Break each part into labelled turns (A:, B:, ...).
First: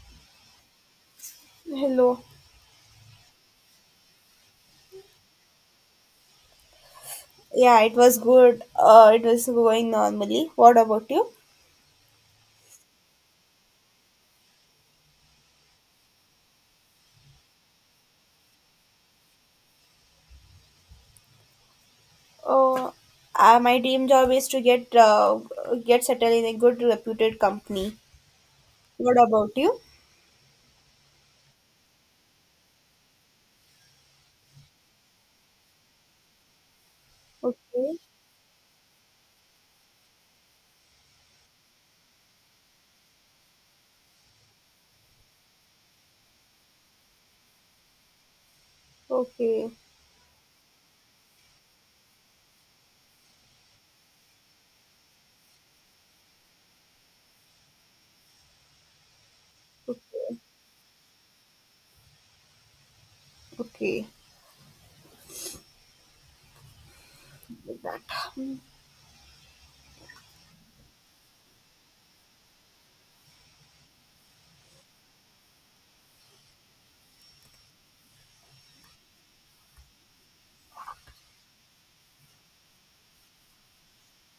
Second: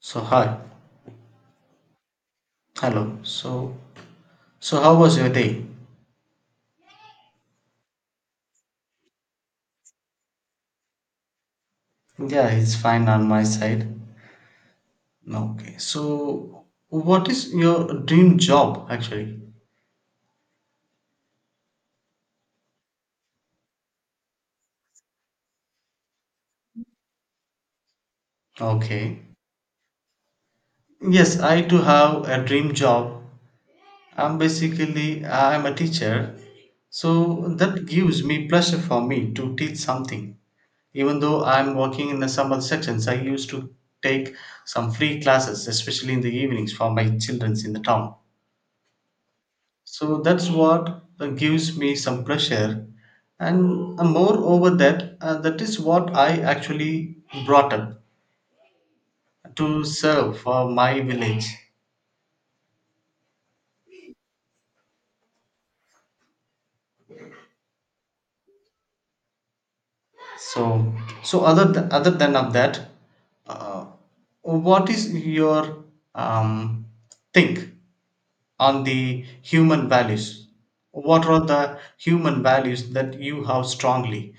A: So hi,
B: Hello.
A: hello. So how was your day?
B: Yeah, it was good. It was going normally. What about you?
A: Yeah, it's fine on my side. Okay. So what is your dream job actually?
B: Uh, my dream job is to get settled in a good reputed company. What
A: Okay.
B: about you?
A: Yes, I do have a dream job. I'm basically I'm a teacher. So that
B: Okay.
A: gives me pleasure for me to teach something. Even though I'm working in the summer sections, I used to take some free classes, especially in the evenings for my children in the town.
B: Okay.
A: So that's what gives me some pressure. And moreover, that is what I actually brought up to serve
B: Okay.
A: for my village.
B: Okay, like that.
A: So, so, other than of that, uh, what is your um, think on the human values? What are the human values that you have strongly?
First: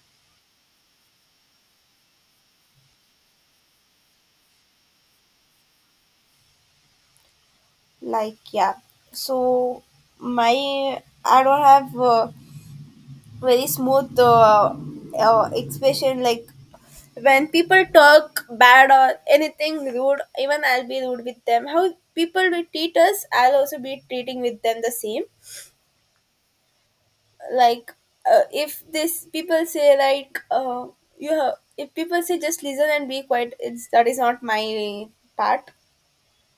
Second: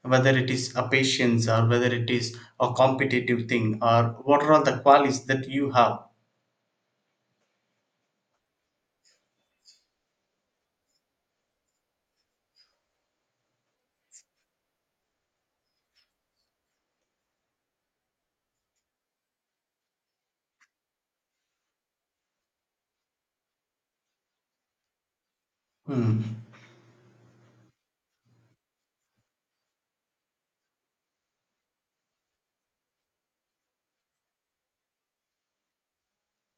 A: Whether it is a patience or whether it is a competitive thing or what are all the qualities that you have
B: Like, yeah. So my I don't have very smooth expression, like when people talk bad or anything rude, even I'll be rude with them. How people will treat us, I'll also be treating with them the same.
A: Hmm.
B: Like if this people say like if people say just listen and be quiet, it's that is not my part.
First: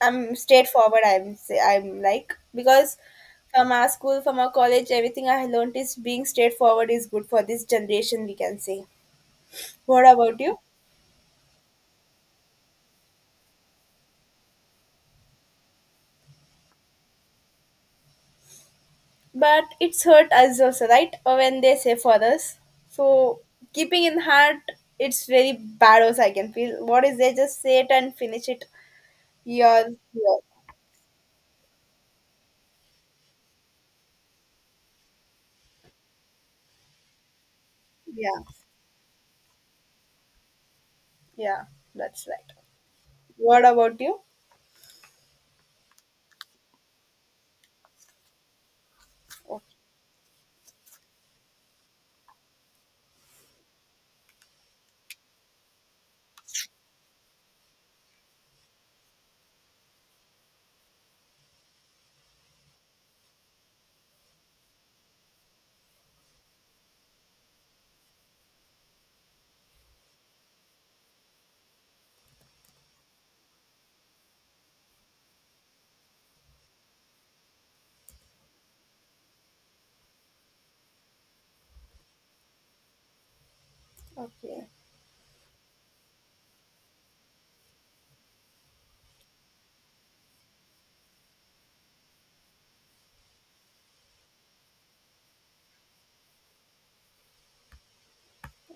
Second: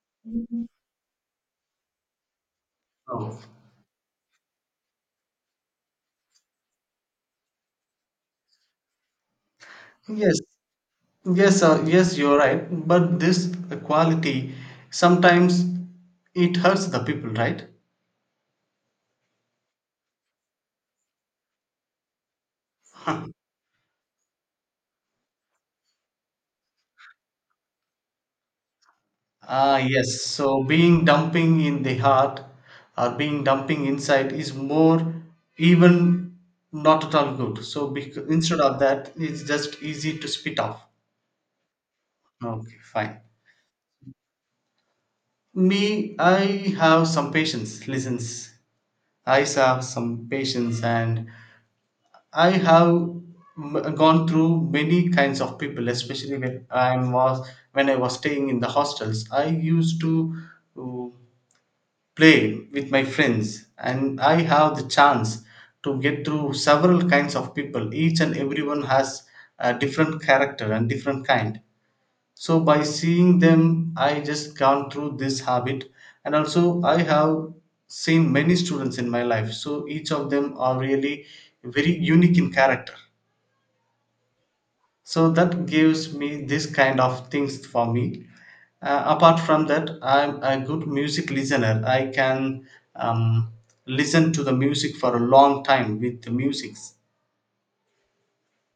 B: I'm straightforward. I'm say I'm like because
A: Oh.
B: from our school, from our college, everything I learned is being straightforward is good for this generation. We can say. What
A: Yes,
B: about you?
A: yes, uh, yes, you're right. But this quality sometimes it hurts the people, right?
B: But it's hurt us also, right? Or when they say for us, so keeping in heart, it's very bad also. I can feel what is they just say it and finish it.
A: Ah, yes.
B: Your
A: So being dumping in the heart or being dumping inside is more even not at all good. So
B: Yeah,
A: instead of that, it's just easy to spit off.
B: yeah, that's right.
A: Okay, fine.
B: What about you?
A: Me, I have some patience. Listens, I
B: Okay,
A: have some patience, and I have gone through many kinds of people. Especially when I was staying in the hostels, I used to uh, play with my friends, and I have the chance to get through several kinds of people. Each and everyone has a different character and different kind. So by seeing them, I just gone through this habit. And also I have seen many students in my life, so each of them are really very unique in character.
B: okay.
A: So that gives me this kind of things for me. Apart from that, I'm a good music listener. I can um, listen to the music for a long time with the musics.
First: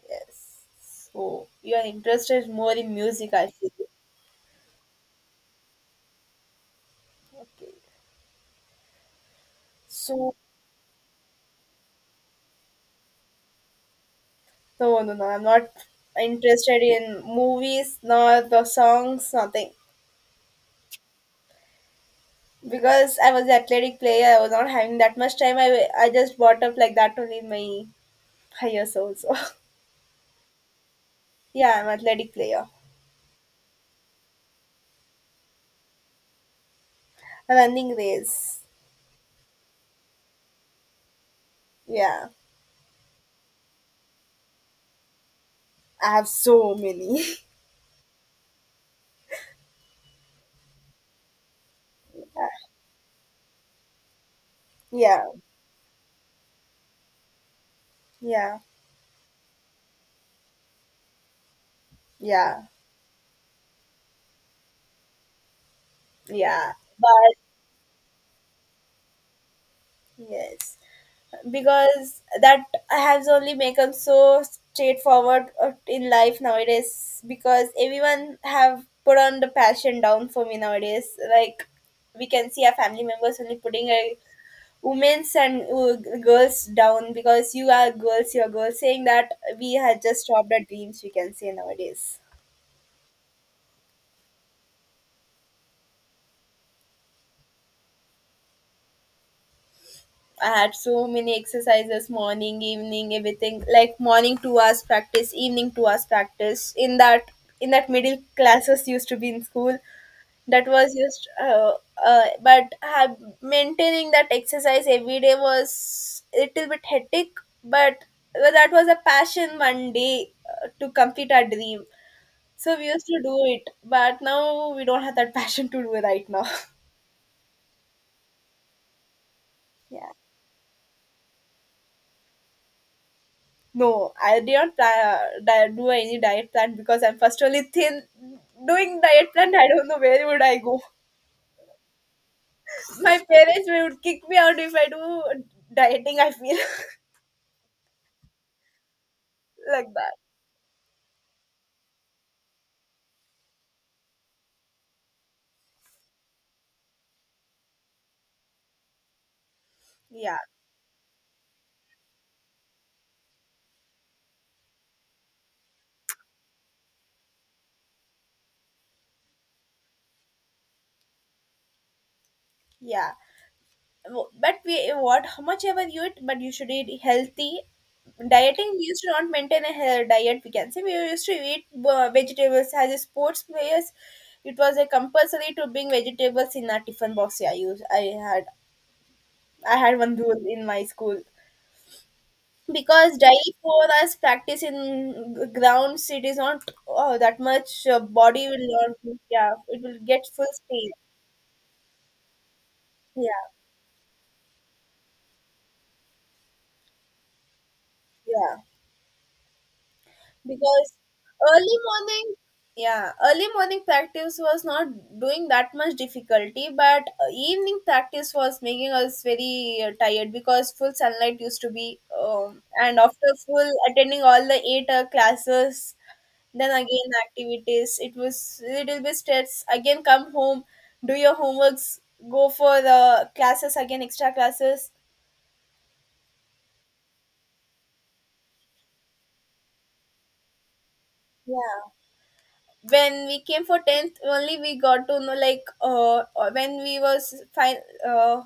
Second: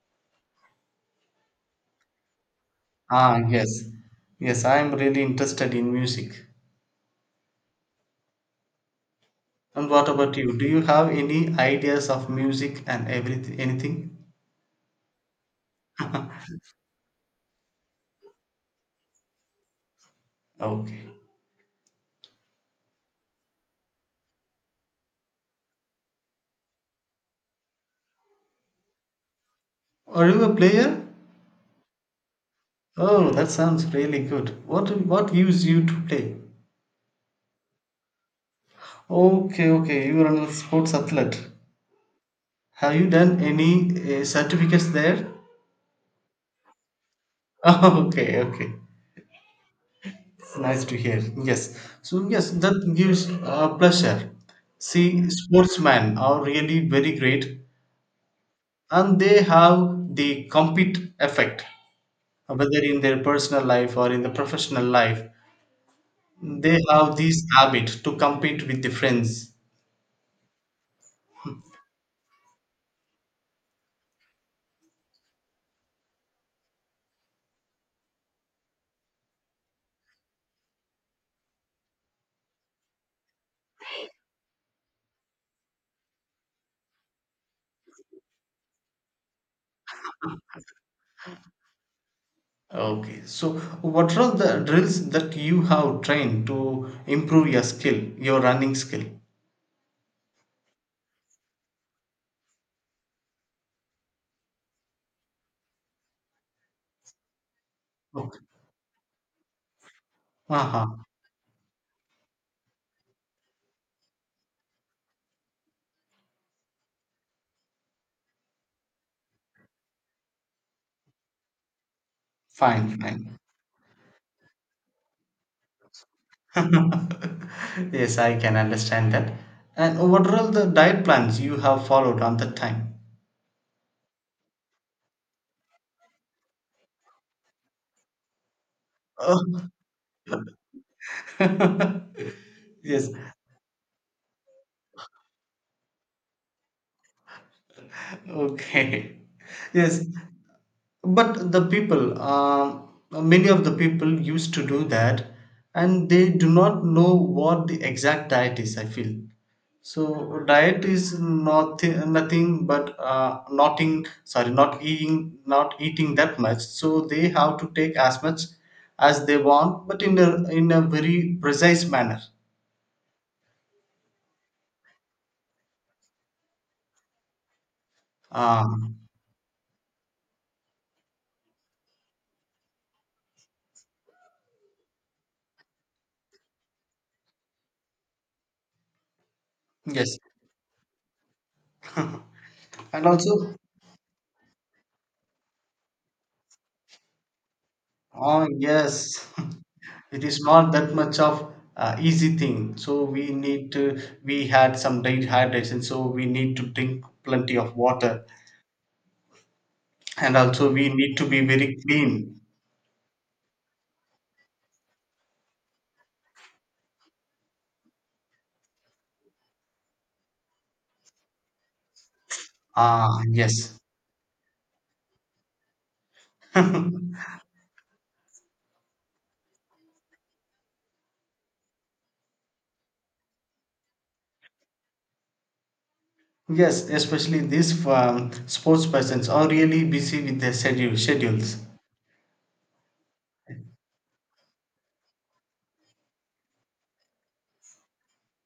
B: Yes. So your interest is more in music,
A: Ah,
B: I feel.
A: yes, yes, I'm really interested in music.
B: Okay.
A: And what about
B: So
A: you? Do you have any ideas of music and everything, anything?
B: no, no, no, I'm not interested in movies nor the songs, nothing.
A: Okay.
B: Because I was the athletic player, I was not having that much time. I just brought up like that only in my higher soul. So
A: Are you a player?
B: yeah, I'm athletic player.
A: Oh, that sounds really good. What use you to play?
B: Running race.
A: Okay, okay. You are a sports athlete.
B: Yeah,
A: Have you done any certificates there?
B: I have so many.
A: Okay, okay. It's nice to hear. Yes. So yes, that gives pleasure.
B: Yeah,
A: See, sportsmen are really very great,
B: yeah,
A: and they have the compete effect,
B: yeah,
A: whether in their personal life or in the professional life.
B: yeah.
A: They have
B: But
A: this habit to compete with the friends.
B: yes, because that has only become so straightforward in life nowadays. Because everyone have put on the passion down for me nowadays. Like we can see our family members only putting a women's and girls down because you are girls, saying that we had just stopped our dreams, we can say nowadays.
A: Okay, so what are the drills that you have trained to improve your skill, your running skill?
B: I had so many exercises morning, evening, everything like morning 2 hours practice, evening 2 hours practice. In that middle
A: Okay.
B: classes used to be in school, that was
A: Uh-huh.
B: just but have maintaining that exercise every day was a little bit hectic, but that was a passion one day to complete our dream. So we
A: Fine,
B: used to
A: fine.
B: do it, but now we don't have that passion to do it right now.
A: Yes, I can understand that. And
B: Yeah.
A: what are all the diet plans you have followed on that time?
B: No, I did not do any diet plan because I'm first only thin. Doing diet plan, I
A: Oh.
B: don't know where would I go.
A: Yes.
B: My parents would kick me out if I do dieting. I feel
A: Okay.
B: like
A: Yes.
B: that.
A: But the people, many of the people used to do that and they do not know what the exact diet is, I feel. So
B: Yeah,
A: diet is not nothing but not in, sorry, not eating, that much. So they have to take as much as they want, but in a very precise manner.
B: yeah. But we, what how much ever you eat, but you should eat healthy. Dieting, we
A: Um,
B: used to not maintain a diet, we can say. We used to eat vegetables as a sports players. It was a compulsory to bring vegetables in our tiffin box. Yeah, I had one
A: yes,
B: rule in my school,
A: and
B: because
A: also,
B: daily for us practice in grounds, it is not, oh, that much,
A: oh
B: body will not,
A: yes,
B: yeah, it will get
A: it is
B: full
A: not
B: speed.
A: that much of easy thing, so we
B: Yeah,
A: need to we had some dehydration, so we need to drink plenty of water.
B: yeah.
A: And also we
B: Because
A: need to be very
B: early morning,
A: clean.
B: yeah, early morning practice was not doing that much difficulty, but evening practice was making us very tired, because full sunlight used to be, and
A: Ah,
B: after
A: yes.
B: full attending all the eight classes, then again activities, it was little bit stress. Again come home, do your homeworks, go for the classes again, extra classes.
A: Yes, especially these sports persons are really busy with their schedules.
B: Yeah, when we came for 10th only, we got to know like when we was fine, uh,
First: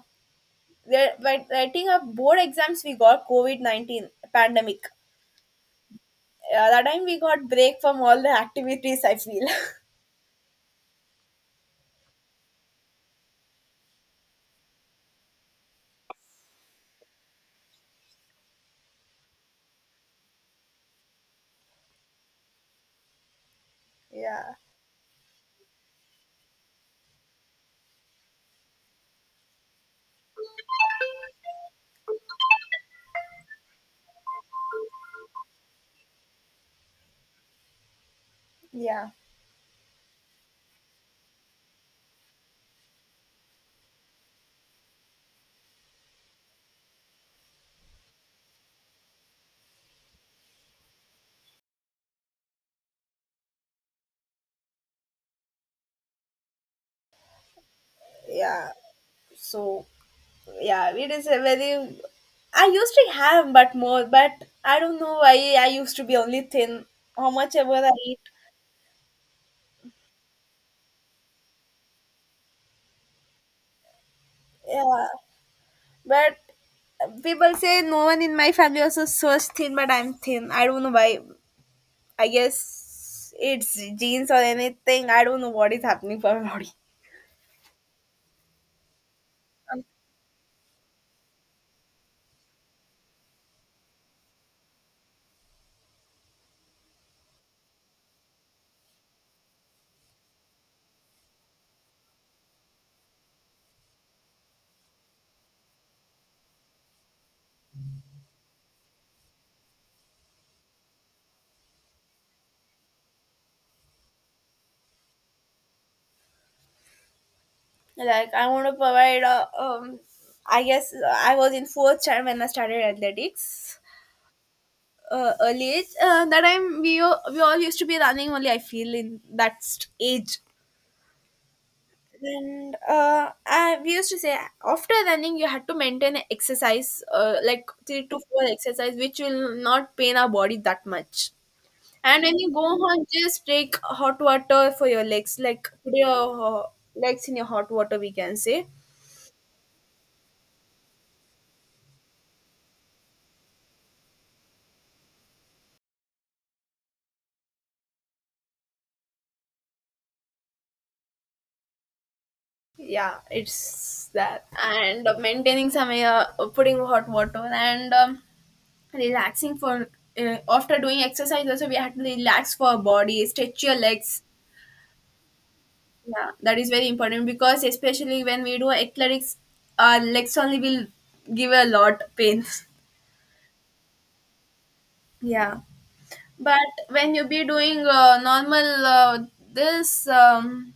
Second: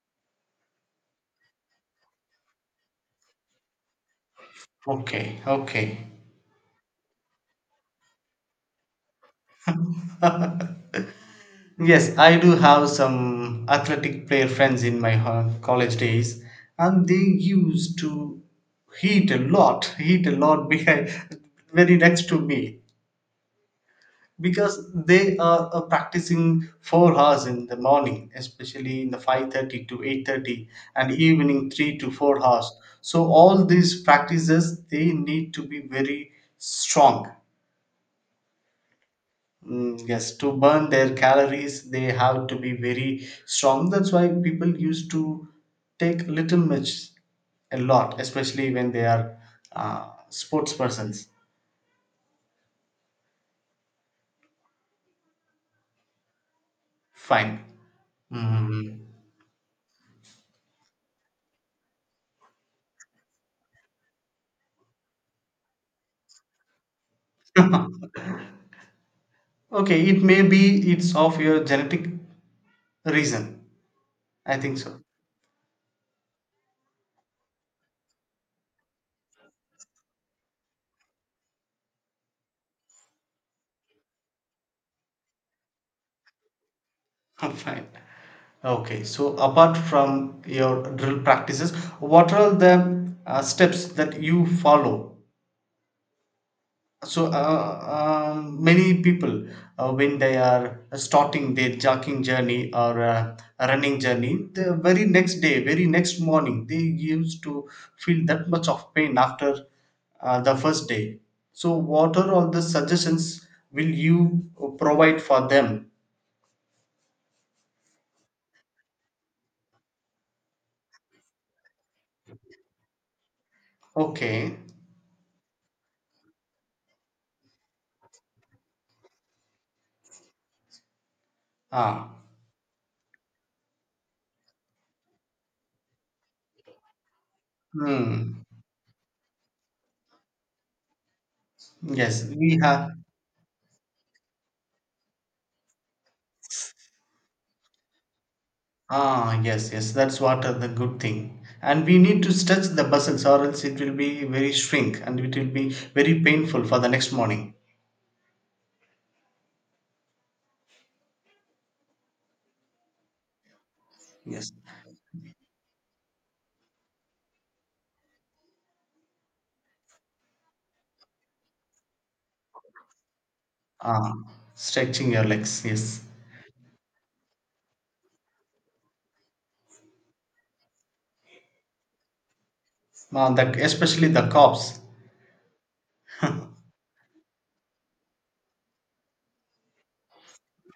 B: there by writing up board exams, we got COVID-19 pandemic.
A: Okay, okay.
B: That time we got break from all the activities, I feel.
A: Yes, I do have some athletic player friends in my college days, and they used to heat a lot behind, very next to me,
B: Yeah,
A: because they are practicing 4 hours in the morning, especially in the 5:30 to 8:30, and evening 3 to 4 hours. So all these practices they need to be very strong.
B: yeah,
A: Mm, yes, to burn their calories, they have to be very strong. That's why people used to take little much a lot, especially when they are sports persons. Fine.
B: yeah.
A: Mm.
B: So yeah, it is a very, I used to have but more, but I don't know why, I used to be only thin, how much ever I eat.
A: Okay, it may be it's of your genetic reason. I think so.
B: Yeah. But people say no one in my family also so thin, but I'm thin. I don't know why. I guess it's genes or anything. I don't know what is happening for my body.
A: Fine. Okay, so apart from your drill practices, what are the steps that you follow? So many people, when they are starting their jogging journey or running journey, the very next day, very next morning, they used to feel that much of pain after the first day. So what are all the suggestions will you provide for them?
B: Like I want to provide. I guess I was in fourth standard when I started athletics.
A: Okay.
B: Early age. That time we all used to be running only. I feel in that age.
A: Ah.
B: And we used to say after running you had to maintain a exercise like three to
A: Hmm.
B: four exercise which will not pain our body that much. And
A: Yes,
B: when you
A: we
B: go
A: have.
B: home, just take hot water for your legs, like put your legs in your hot water. We can say,
A: Ah, yes, yes, that's what are the good thing. And we need to stretch the muscles, or else it will be very shrink and it will be very painful for the next morning.
B: yeah, it's that.
A: Yes.
B: And maintaining some, putting hot water and relaxing for after doing exercise. Also, we have to relax for our body, stretch your
A: Ah,
B: legs.
A: stretching your legs, yes.
B: Yeah, that is very important because especially when we do athletics, our legs only will give a lot pain.
A: Ah, especially the calves.
B: Yeah, but when you be doing normal this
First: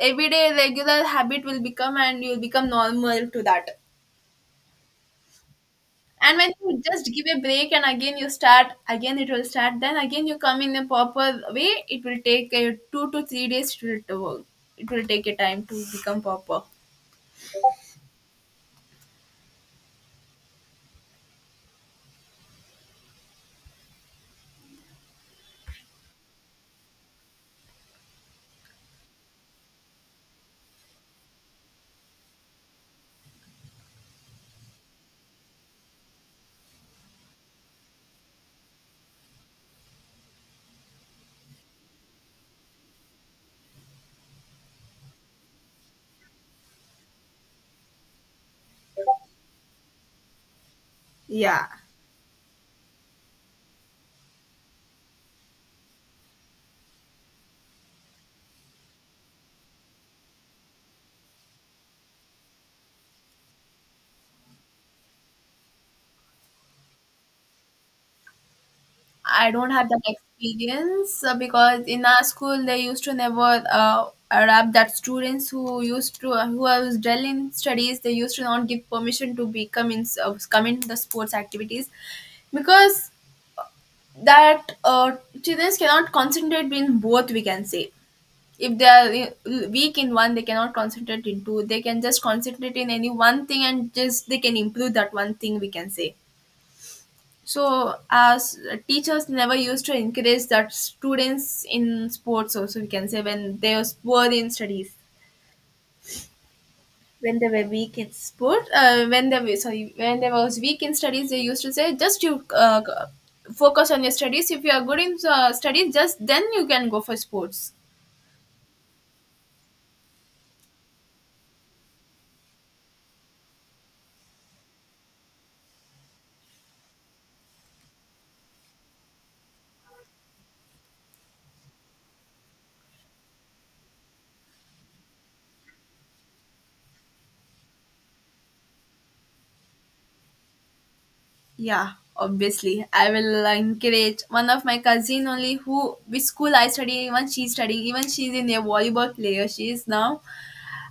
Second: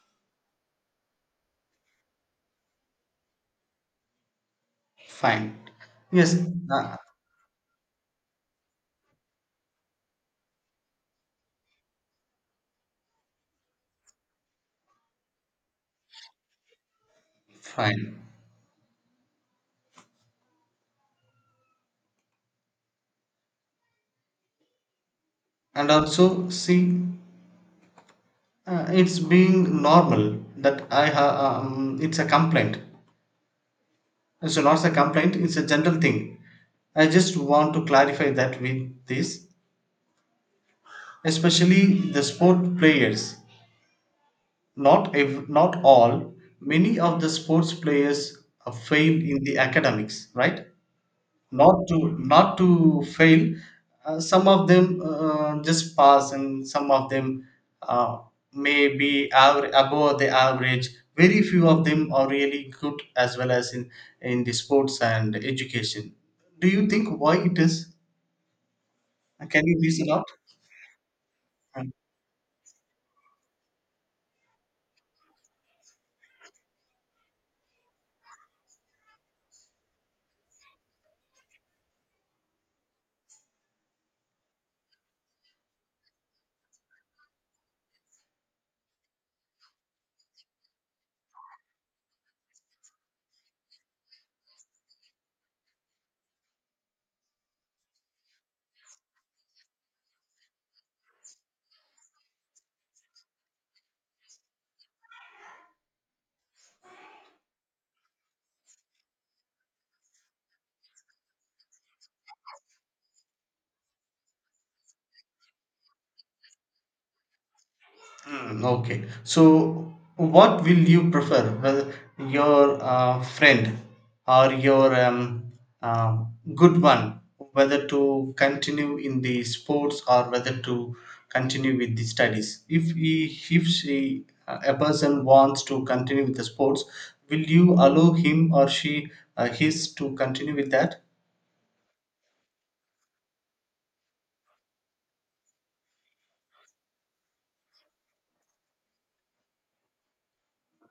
B: everyday regular habit will become and you'll become normal to that.
A: Fine. Yes,
B: And when you
A: ah,
B: just give a break and again you start, again it will start. Then again you come in a proper way. It will take a 2 to 3 days to work. It will take a time to become proper.
A: fine. And also, see, it's being normal that I have, it's a complaint. So, not a complaint, it's a general thing. I just want to clarify that with this. Especially the sport players. Not not all. Many of the sports players fail in the academics, right?
B: Yeah.
A: Not to fail. Some of them just pass, and some of them uh, may be above the average. Very few of them are really good as well as in the sports and education. Do you think why it is?
B: I
A: Can
B: don't
A: you
B: have
A: please
B: that
A: it out?
B: experience because in our school they used to never adapt that students who used to who are well in studies, they used to not give permission to become in come in the sports activities, because that children cannot concentrate in both, we can say. If they are weak in one, they cannot concentrate in two. They can just concentrate in any one thing and just they can improve that one thing, we can say. So, as teachers never used to encourage that students in sports also, we can say when they was poor in studies, when they were weak in sport, when they were sorry, when they was weak in studies, they used to say just you focus on your studies. If you are good in studies, just then you can go for sports.
A: Mm, okay. So, what will you prefer? Well, your friend or your uh, good one, whether to continue in the sports or whether to continue with the studies. If she, a person wants to continue with the sports, will you allow him or she his to continue with that?
B: Yeah, obviously, I will encourage. One of my cousin only who which school I study, even she studying, even she's in a volleyball player. She is now,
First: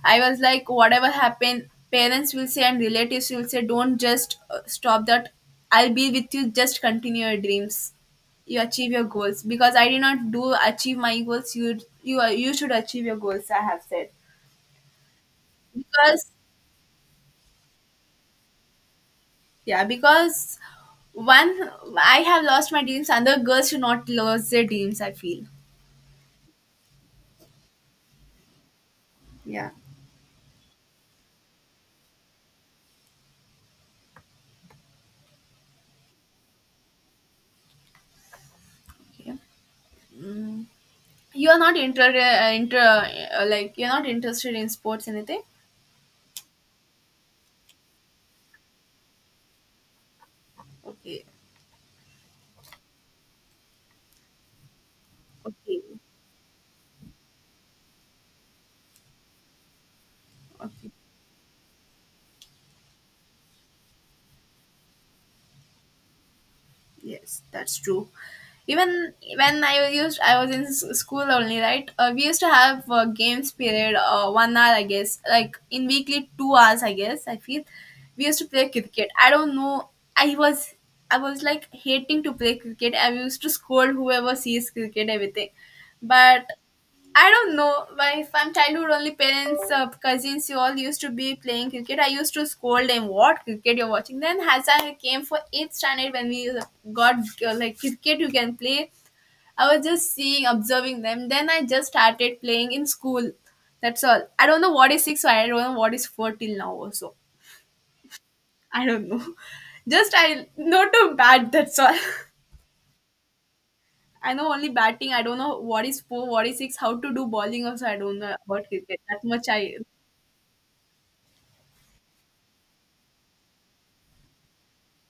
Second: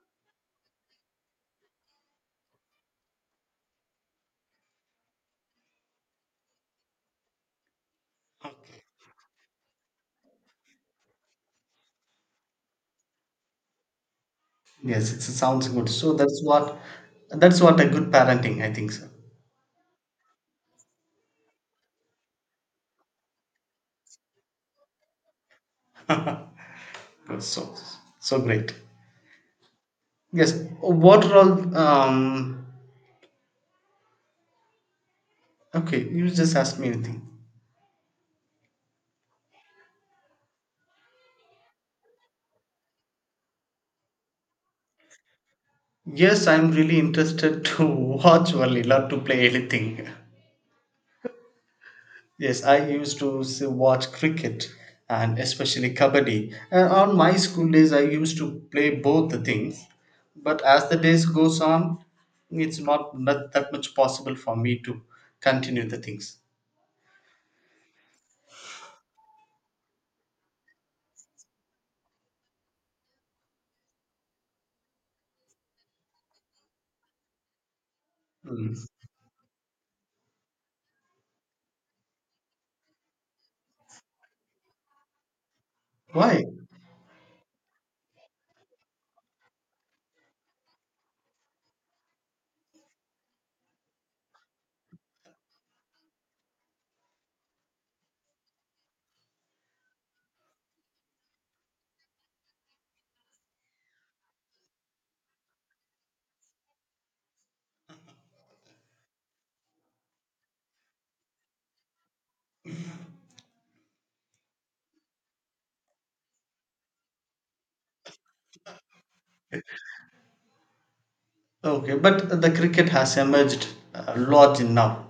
B: I was like, whatever happened, parents will say and relatives will say, don't just stop that. I'll be with you. Just continue your dreams. You achieve your goals, because I did not do achieve my goals. You should achieve your goals, I have said.
A: Yes, it sounds good. So
B: Because
A: that's what a good parenting, I think so.
B: yeah, because one, I have lost my dreams, other girls should not lose their dreams, I feel.
A: So so great.
B: Yeah.
A: Yes, what role? Okay, you just asked me anything.
B: Okay. Mm. You are not inter, inter like, you're not interested in sports anything.
A: Yes, I'm really interested to watch only, not to play anything.
B: Okay.
A: Yes, I used to watch cricket and
B: Okay.
A: especially kabaddi. And on my school days, I used to play both the things. But as
B: Okay.
A: the days goes on, it's not that much possible for me to continue the things.
B: Yes, that's true. Even when I was in school only, right? We used to have games period, one hour, I guess, like in weekly 2 hours, I guess. I feel we used to play
A: Mm.
B: cricket. I don't know. I was, I was like hating to play cricket. I used to scold whoever sees cricket, everything.
A: Why?
B: But I don't know why from childhood only parents, cousins, you all used to be playing cricket. I used to scold them, what cricket you're watching? Then as I came for 8th standard, when we got like cricket you can play, I was just seeing, observing them. Then I just started playing in school. That's all. I don't know what is 6, I don't know what is 4 till now also. I don't know. Just I know to bat, that's all. I know only batting. I don't know what is four, what is six, how to do bowling also. I don't know about cricket. That much I.
A: Okay, but the cricket has emerged a lot in now.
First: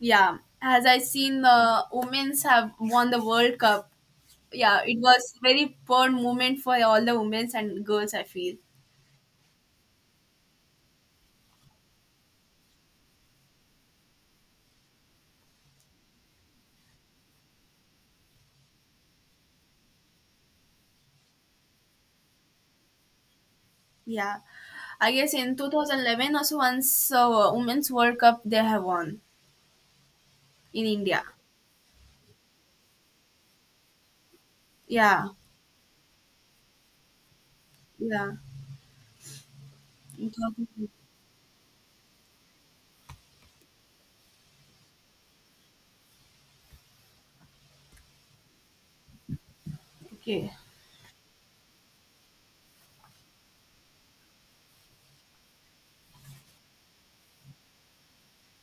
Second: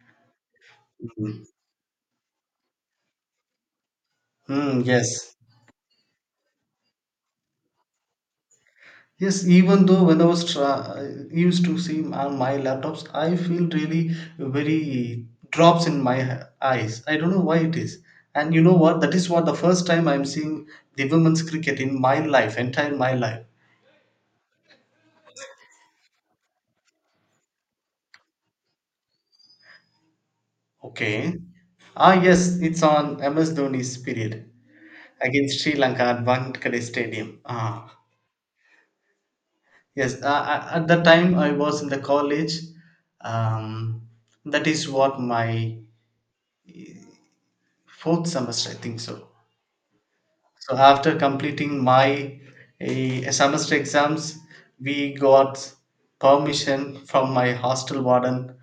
B: Yeah, as I seen
A: Mm.
B: the women's have won the World Cup.
A: Mm,
B: Yeah, it
A: yes.
B: was very proud moment for all the women's and girls, I feel.
A: Yes, even though when I was used to see on my laptops, I feel really very drops in my eyes. I don't know why it is. And you know what? That is what the first time I'm seeing the women's cricket in my life, entire my life.
B: Yeah, I guess in 2011 also once women's World Cup they have won, in India.
A: Okay. Ah, yes, it's on MS Dhoni's period
B: Yeah,
A: against Sri Lanka at Wankhede Stadium. Ah,
B: yeah.
A: yes. At that time, I was in the college. Um, that is what my fourth semester, I think so.
B: Okay,
A: So after completing my semester exams, we got permission from my hostel warden,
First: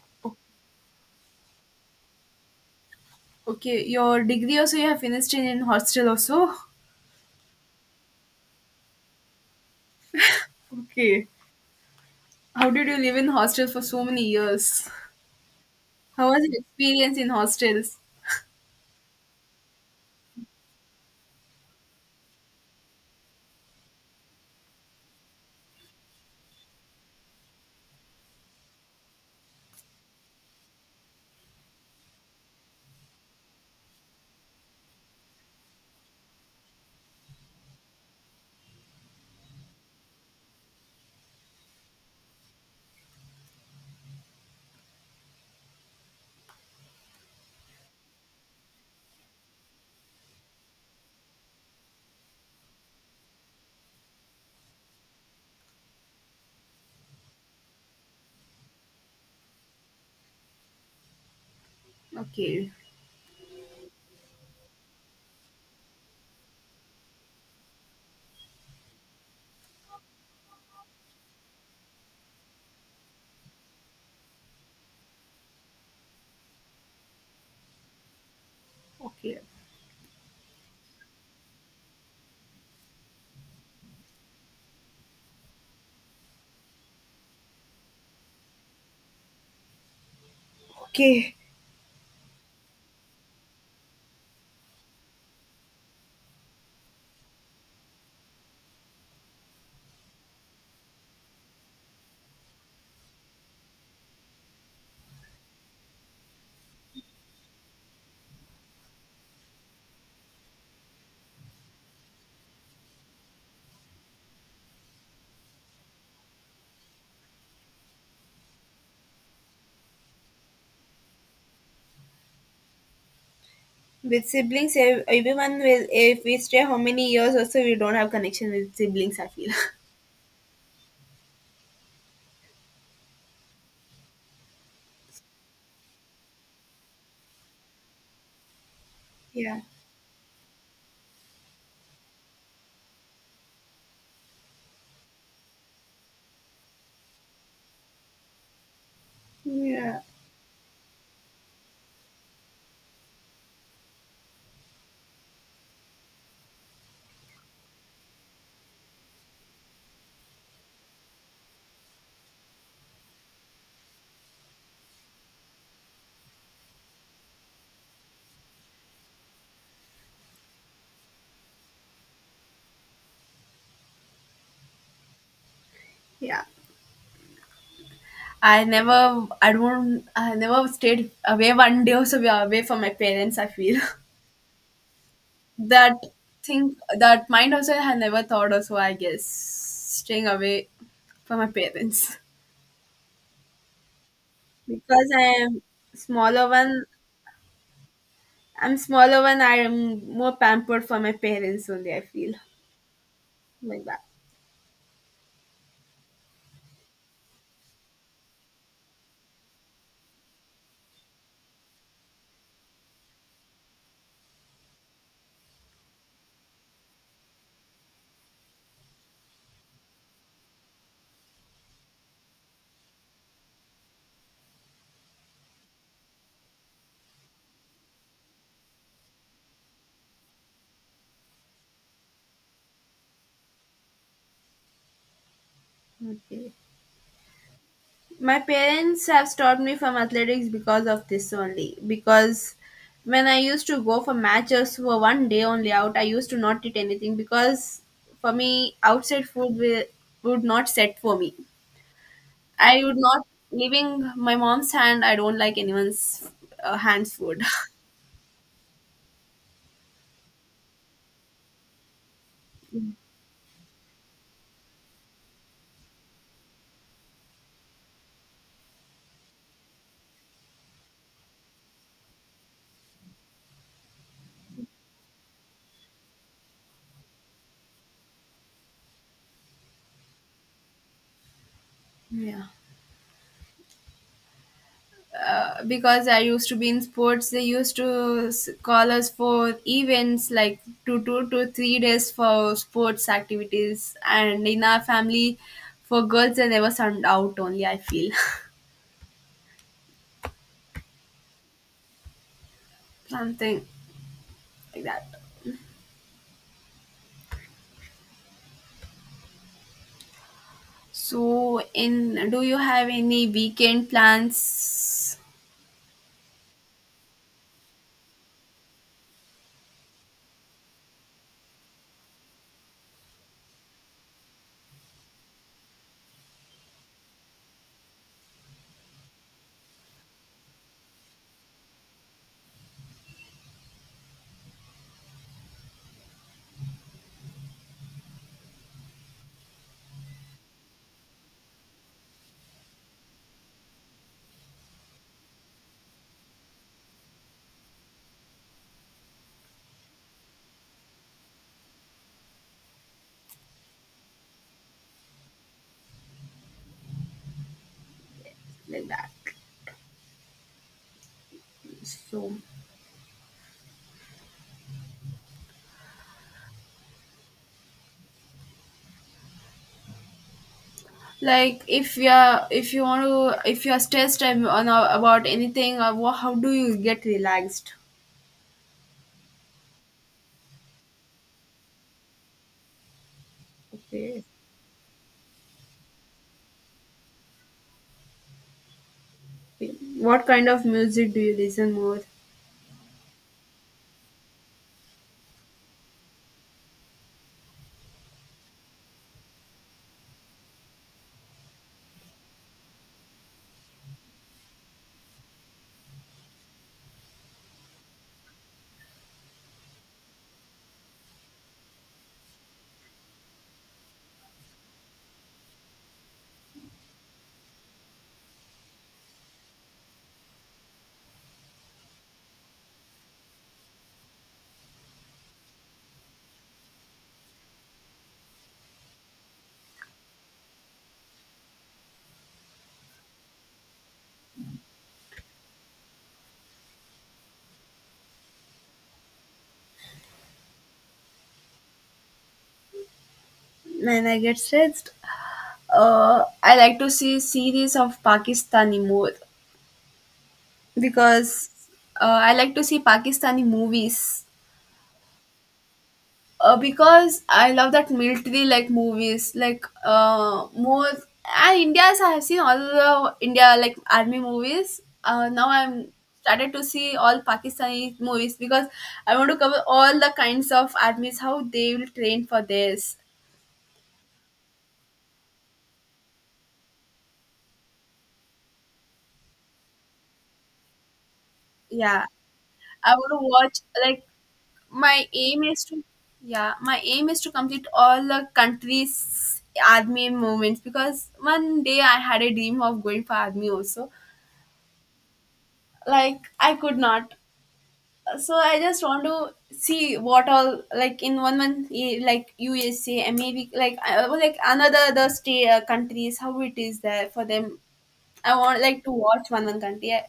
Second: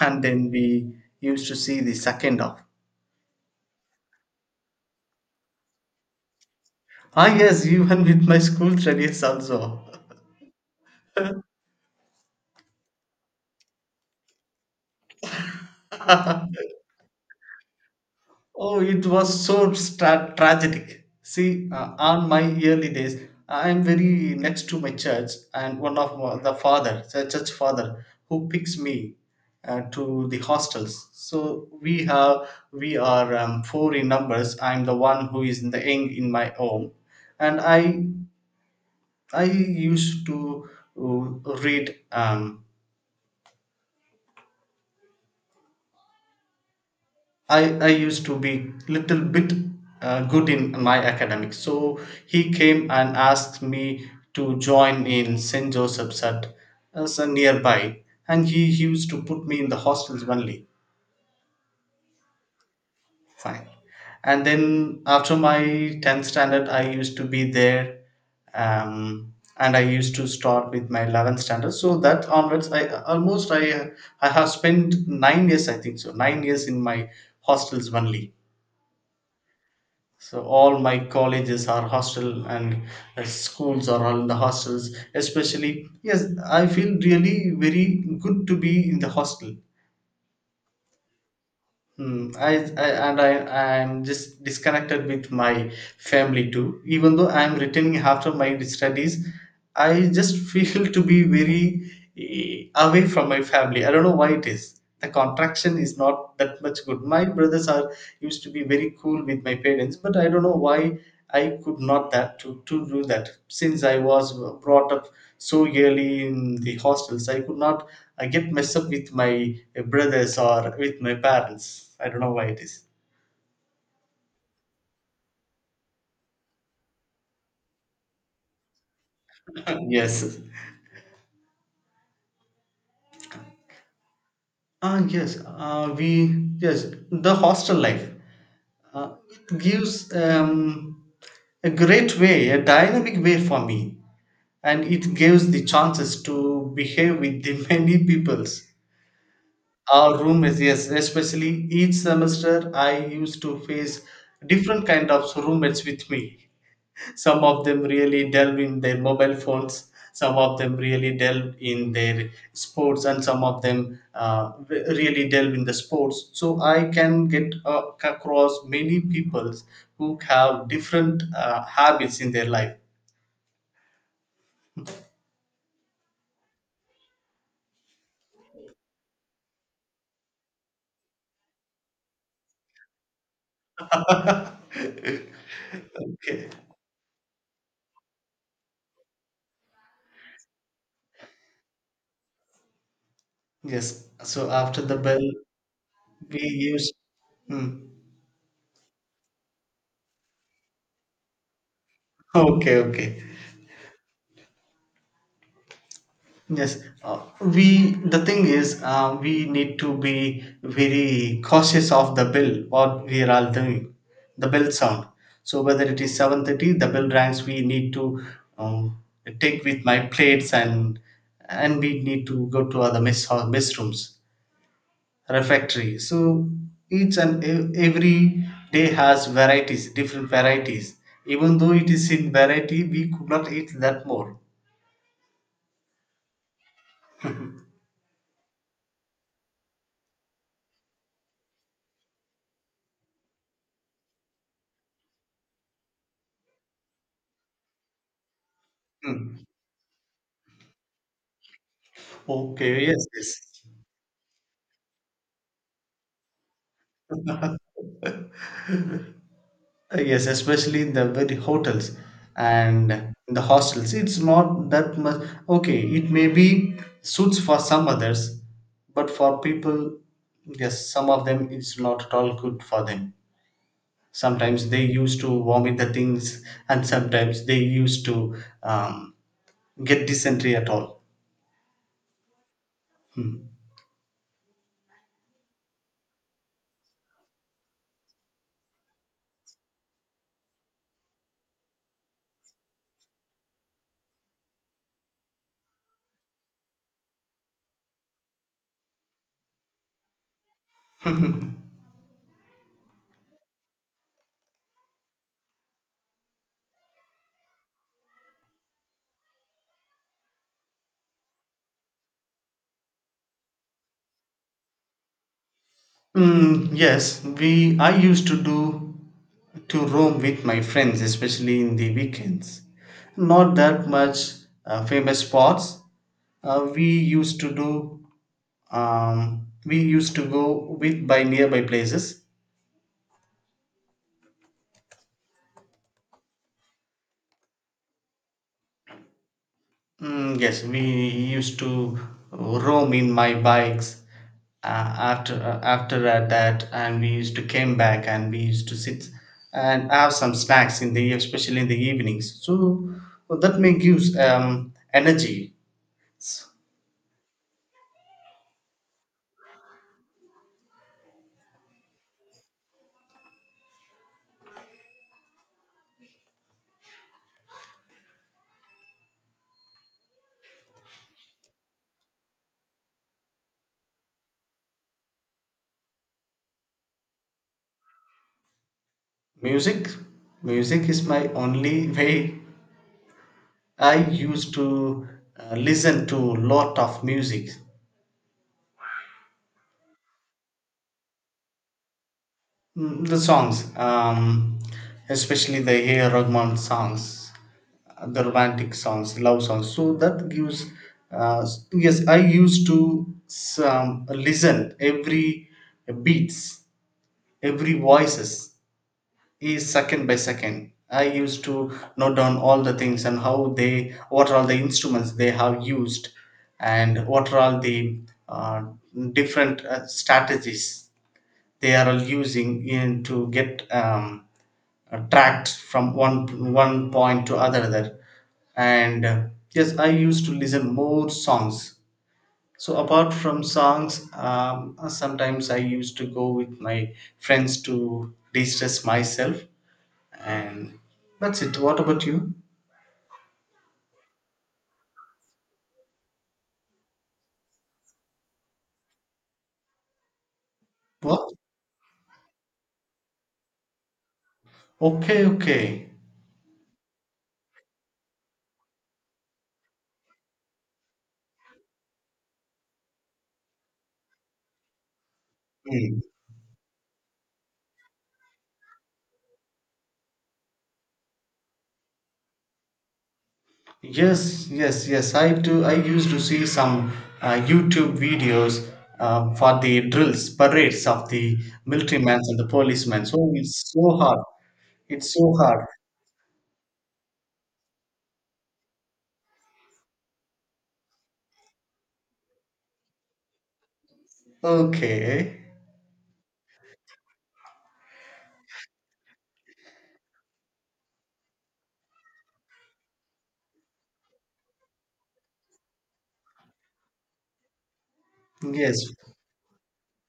A: and
B: O-
A: then we used to see the second off.
B: okay. Your degree also you have finished in hostel also.
A: Ah yes, even with my school studies also.
B: Okay. How did you live in hostel for so many years? How was your experience in hostels?
A: Oh, it was so tragic. See, on my early days, I am very next to my church, and one of the father, the church father, who picks me to the hostels. So we are four in numbers. I'm the one who is in the young in my home, and I used to read. I used to be little bit good in my academics. So he came and asked me to join in St. Joseph's at as a nearby, and he used to put me in the hostels only.
B: Okay,
A: Fine. And then after my 10th standard, I used to be there, and I used to start with my 11th standard. So that onwards, I almost I have spent 9 years, I think so, 9 years in my hostels only.
B: okay.
A: So all my colleges are hostel and schools are all in the hostels. Especially, yes, I feel really very good to be in the hostel.
B: Okay,
A: Hmm. I and I I am just disconnected with my family too. Even though I am returning after my studies, I just feel to be very away from my family. I don't know why it is. The contraction is not that much good. My brothers are used to be very cool with my parents, but I don't know why I could not that to do that since I was brought up so early in the hostels. I could not. I get messed up with my brothers or with my parents. I don't know why it is.
B: with siblings, everyone will. If we stay how many years also, we don't have connection with siblings, I feel.
A: yes. Yes. We Yes, the hostel life it
B: Yeah.
A: gives a great way, a dynamic way for me, and it gives the chances to behave with the many peoples.
B: Yeah.
A: Our room is, yes, especially each semester I used to face different kind of roommates with me. Some of them really delve in their mobile phones, some of them really delve in their sports, and some of them really delve in the sports. So I can get across many people who have different habits in their life.
B: Yeah. I never, I don't, I never stayed away one day also, we are away from my parents, I feel that
A: Okay.
B: thing, that mind also I had never thought also. I guess staying away from my parents
A: Yes. So after the
B: because
A: bell,
B: I am
A: we
B: smaller one.
A: use. Hmm.
B: I'm smaller one. I am more pampered for my parents only, I feel,
A: okay, okay.
B: like that.
A: Yes, we the thing is, we need to be very cautious of the bell. What we are all doing, the bell sound. So whether it is 7:30, the bell rings. We need to um, take with my plates, and we need to go to other mess hall, mess rooms, refectory. So each and every day has varieties, different varieties. Even though it is in variety, we could not eat that more.
B: Okay. My parents have stopped me from athletics because of this only. Because when I used to go for matches for one day only out, I used to not eat anything because for me, outside
A: Hmm.
B: food will, would not set for me. I
A: Okay.
B: would
A: Yes.
B: not,
A: Yes.
B: leaving my mom's hand, I don't like anyone's hands food.
A: yes, especially in the very hotels and in the hostels. It's not that much. Okay, it may be suits for some others, but for people, yes, some of them it's not at all good for them. Sometimes they used to vomit the things, and sometimes they used to um, get dysentery at all.
B: Yeah. Because I used to be in sports, they used to call us for events like 2 to 3 days for sports activities. And in our family, for girls, they never send out only, I feel.
A: Hmm.
B: Something like that. So, in do you have any weekend plans
A: Yes, we I used to do to roam with my friends, especially in the weekends. Not that much famous spots. We used to do. We used to go with by nearby places. Yes, we used to roam in my bikes after that, and we used to came back and we used to sit and have some snacks in the especially in the evenings. So well, that may gives energy. S-
B: like that? So, like if you're if you want to if you're stressed ab- on about anything, or how do you get relaxed?
A: Music, music is my only way. I
B: Okay.
A: used to listen to lot of music.
B: What kind of music do you listen more?
A: The songs, especially the A. Rahman songs, the romantic songs, love songs. So that gives, uh, yes, I used to listen every beats, every voices is second by second. I used to note down all the things and how they, what are all the instruments they have used, and what are all the uh, different strategies they are all using in to get tracked from one point to other, and yes, I used to listen more songs. So apart from songs, sometimes I used to go with my friends to de-stress myself. And that's it. What about you?
B: When I get stressed, I like to see series of Pakistani more
A: What?
B: because I like to see Pakistani movies.
A: Okay, okay.
B: Because I love that military like movies, like more, and India's I have seen all the India like army movies. Now I'm
A: Hmm.
B: started to see all Pakistani movies because I want to cover all the kinds of armies, how they will train for this.
A: Yes, yes, yes. I do. I used to see some YouTube videos for the drills, parades of the military
B: Yeah.
A: men and the
B: I
A: policemen.
B: want
A: So it's
B: to watch,
A: so
B: like,
A: hard.
B: my
A: It's so
B: aim is
A: hard.
B: to yeah my aim is to complete all the countries army movements because one day I had a dream of going for army also,
A: Okay.
B: like I could not. So I just want to see what all, like, in one month, like USA and maybe like like another the state countries, how it is there for them. I want, like,
A: Yes.
B: to watch one country. I,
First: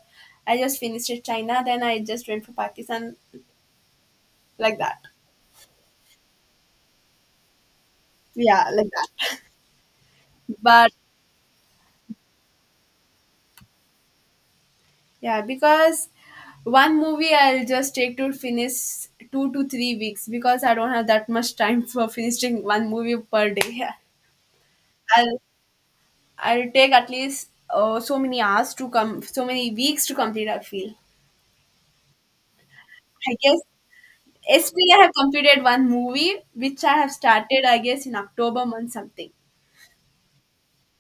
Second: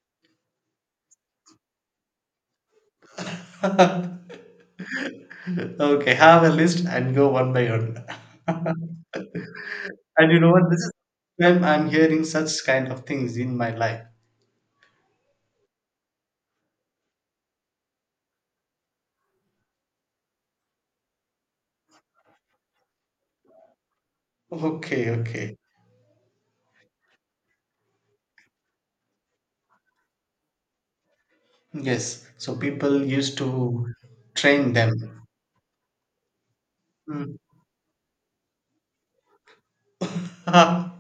B: I just finished it China, then I just went for Pakistan, like that.
A: okay. Have a list and go one by one.
B: Yeah, like that.
A: and you know what? This is
B: But
A: the time I'm hearing such kind of things in my life.
B: yeah, because one movie I'll just take to finish 2 to 3 weeks because I don't have that much time for finishing one movie per day. Yeah.
A: Okay.
B: I'll
A: Okay.
B: I'll take at least so many hours to come, so many weeks to complete. I feel.
A: Yes. So people
B: I
A: used
B: guess
A: to train
B: yesterday I have
A: them.
B: completed one movie which I have
A: Hmm.
B: started. I guess in October month something.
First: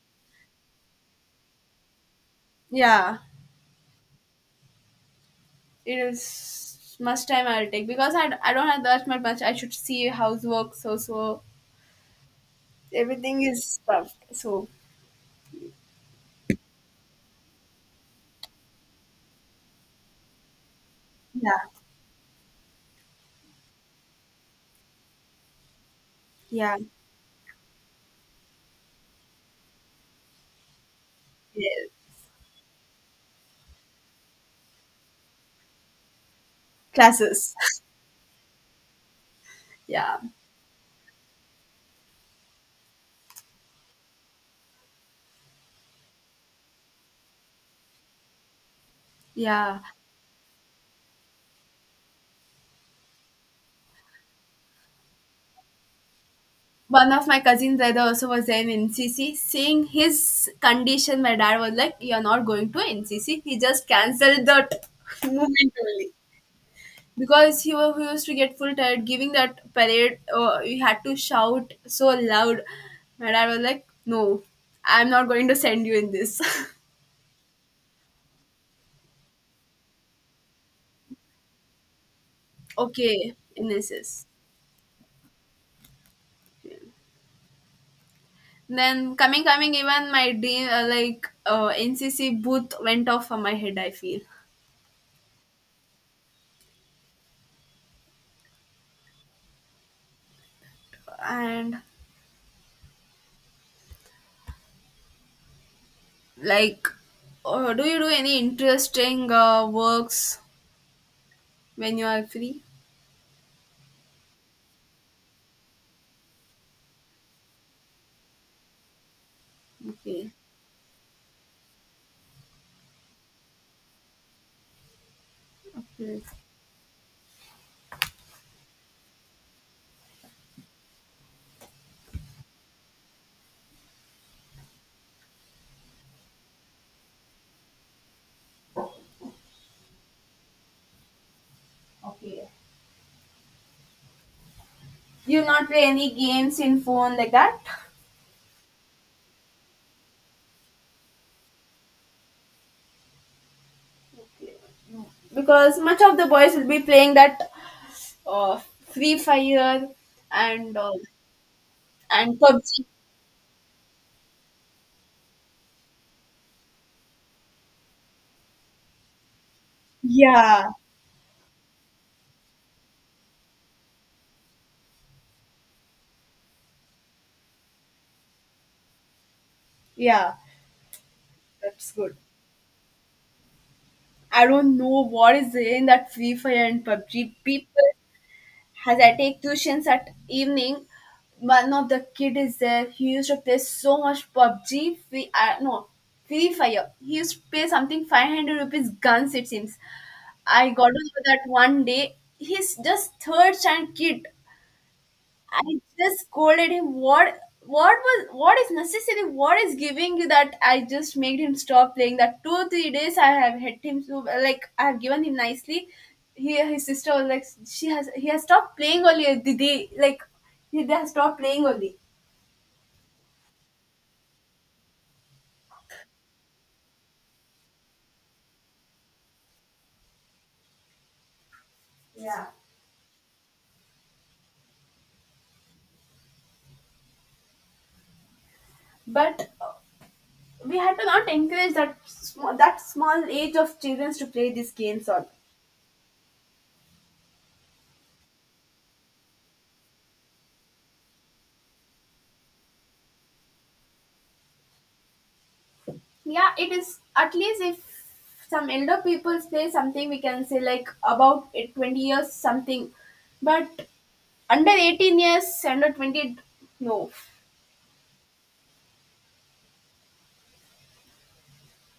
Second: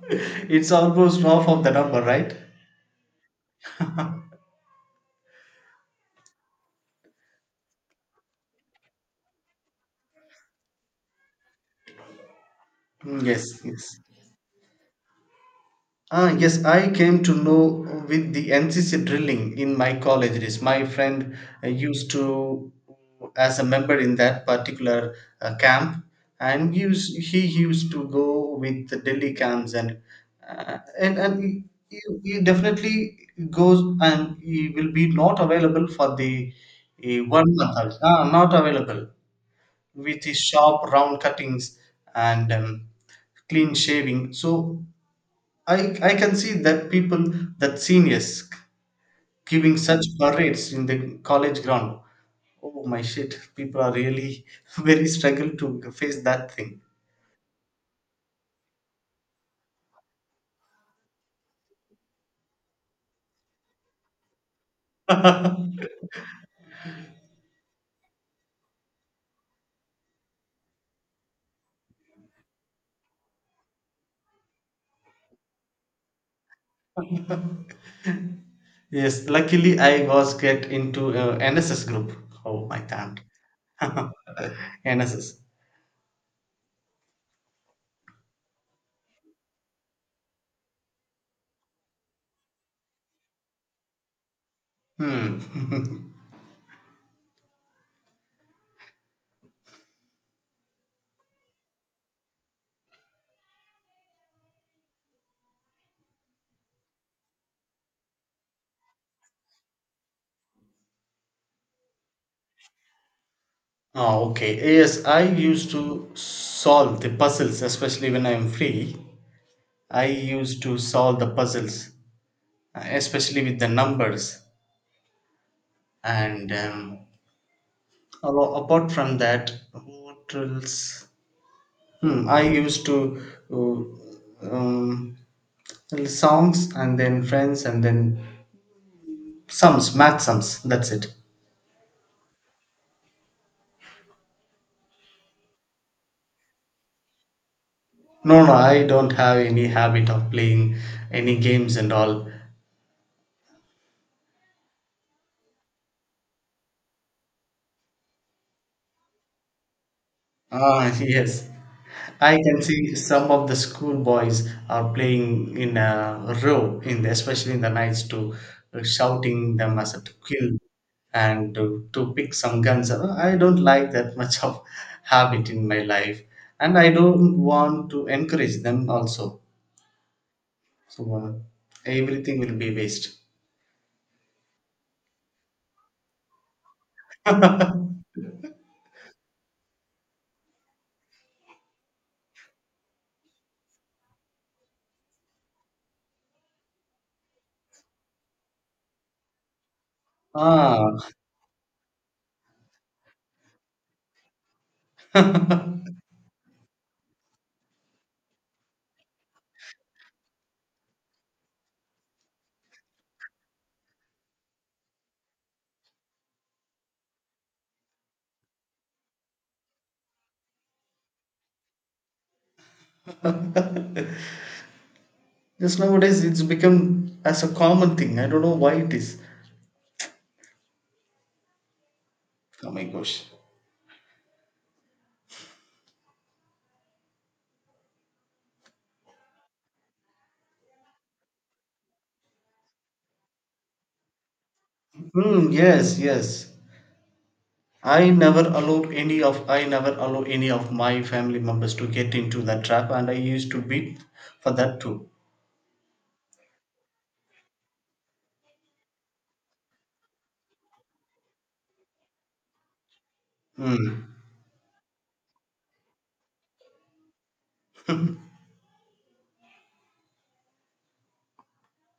A: it's almost half of the number, right?
B: Yeah, it is much time I'll take because I don't have that much. I should see housework, so everything
A: Yes,
B: is
A: yes.
B: tough. So.
A: Yes, I came to know with the NCC drilling in my college. It is my friend
B: Yeah,
A: used to, as a member in that particular camp, and
B: yeah,
A: he used to go with the Delhi camps and and he,
B: yeah.
A: he he definitely goes, and he will be not available for the
B: Classes.
A: 1 month. Also. Not available.
B: Yeah,
A: With his sharp round cuttings and clean shaving. So I can see that people, that seniors giving
B: yeah.
A: such parades in the college ground. Oh my shit, people are really very struggle to face that thing.
B: One of my cousins brother also was there in NCC. Seeing his condition, my dad was like, "You're not going to NCC." He just cancelled that movement only because he used to get full tired giving that parade. You had to shout so loud. My dad was like, "No, I'm not going to send you in this."
A: yes, luckily I was get into NSS group. Oh my damn.
B: Okay, in this. Is
A: NSS.
B: Then coming even my dream, like, NCC booth went off from my head, I feel.
A: Hmm.
B: And, like, do you do any interesting works when you are free?
A: Okay. Yes, I used to solve the puzzles, especially when I'm free. I
B: Okay.
A: used to solve the puzzles, especially with the numbers.
B: Okay.
A: And apart from that, what else? Hmm, I used to uh, um, songs and then friends and then sums, math sums. That's it.
B: Okay. Do you not play any games in phone like that?
A: No, no, I don't have any habit of playing any games and all.
B: Okay. Because much of the boys will be playing that uh, Free Fire and
A: Yes. I can
B: PUBG.
A: see some of the schoolboys are playing in a row, especially in the nights, to shouting them as to kill
B: Yeah,
A: and to pick some guns. I don't like that much of habit in my life, and I don't want to encourage them also.
B: yeah,
A: So
B: that's good.
A: everything will be waste.
B: I don't know what is there in that Free Fire and PUBG. People, as I take tuitions at evening, one of the kid is there. He used to play so much PUBG. Free, no, Free Fire. He used to pay something 500 rupees guns, it seems. I got to
A: Ah,
B: know that one day. He's just third standard kid. I just scolded him. What is necessary? What is giving you that? I just made him stop playing that 2 3 days. I have hit him so, like, I have given him nicely. He his sister was like, she has he has stopped playing only, Didi. Like, he they has stopped playing only.
A: just nowadays it's become as a common thing. I don't know why it is. Oh my gosh.
B: But we had to not encourage that that small age of children to play these games on.
A: Hmm. Yes, yes. I never allow any of my family members to get into that trap, and I used to beat for that too.
B: Yeah, it is. At least if some elder people say something, we can say, like, about it 20 years something, but
A: Mm.
B: under 18 years, under 20, no.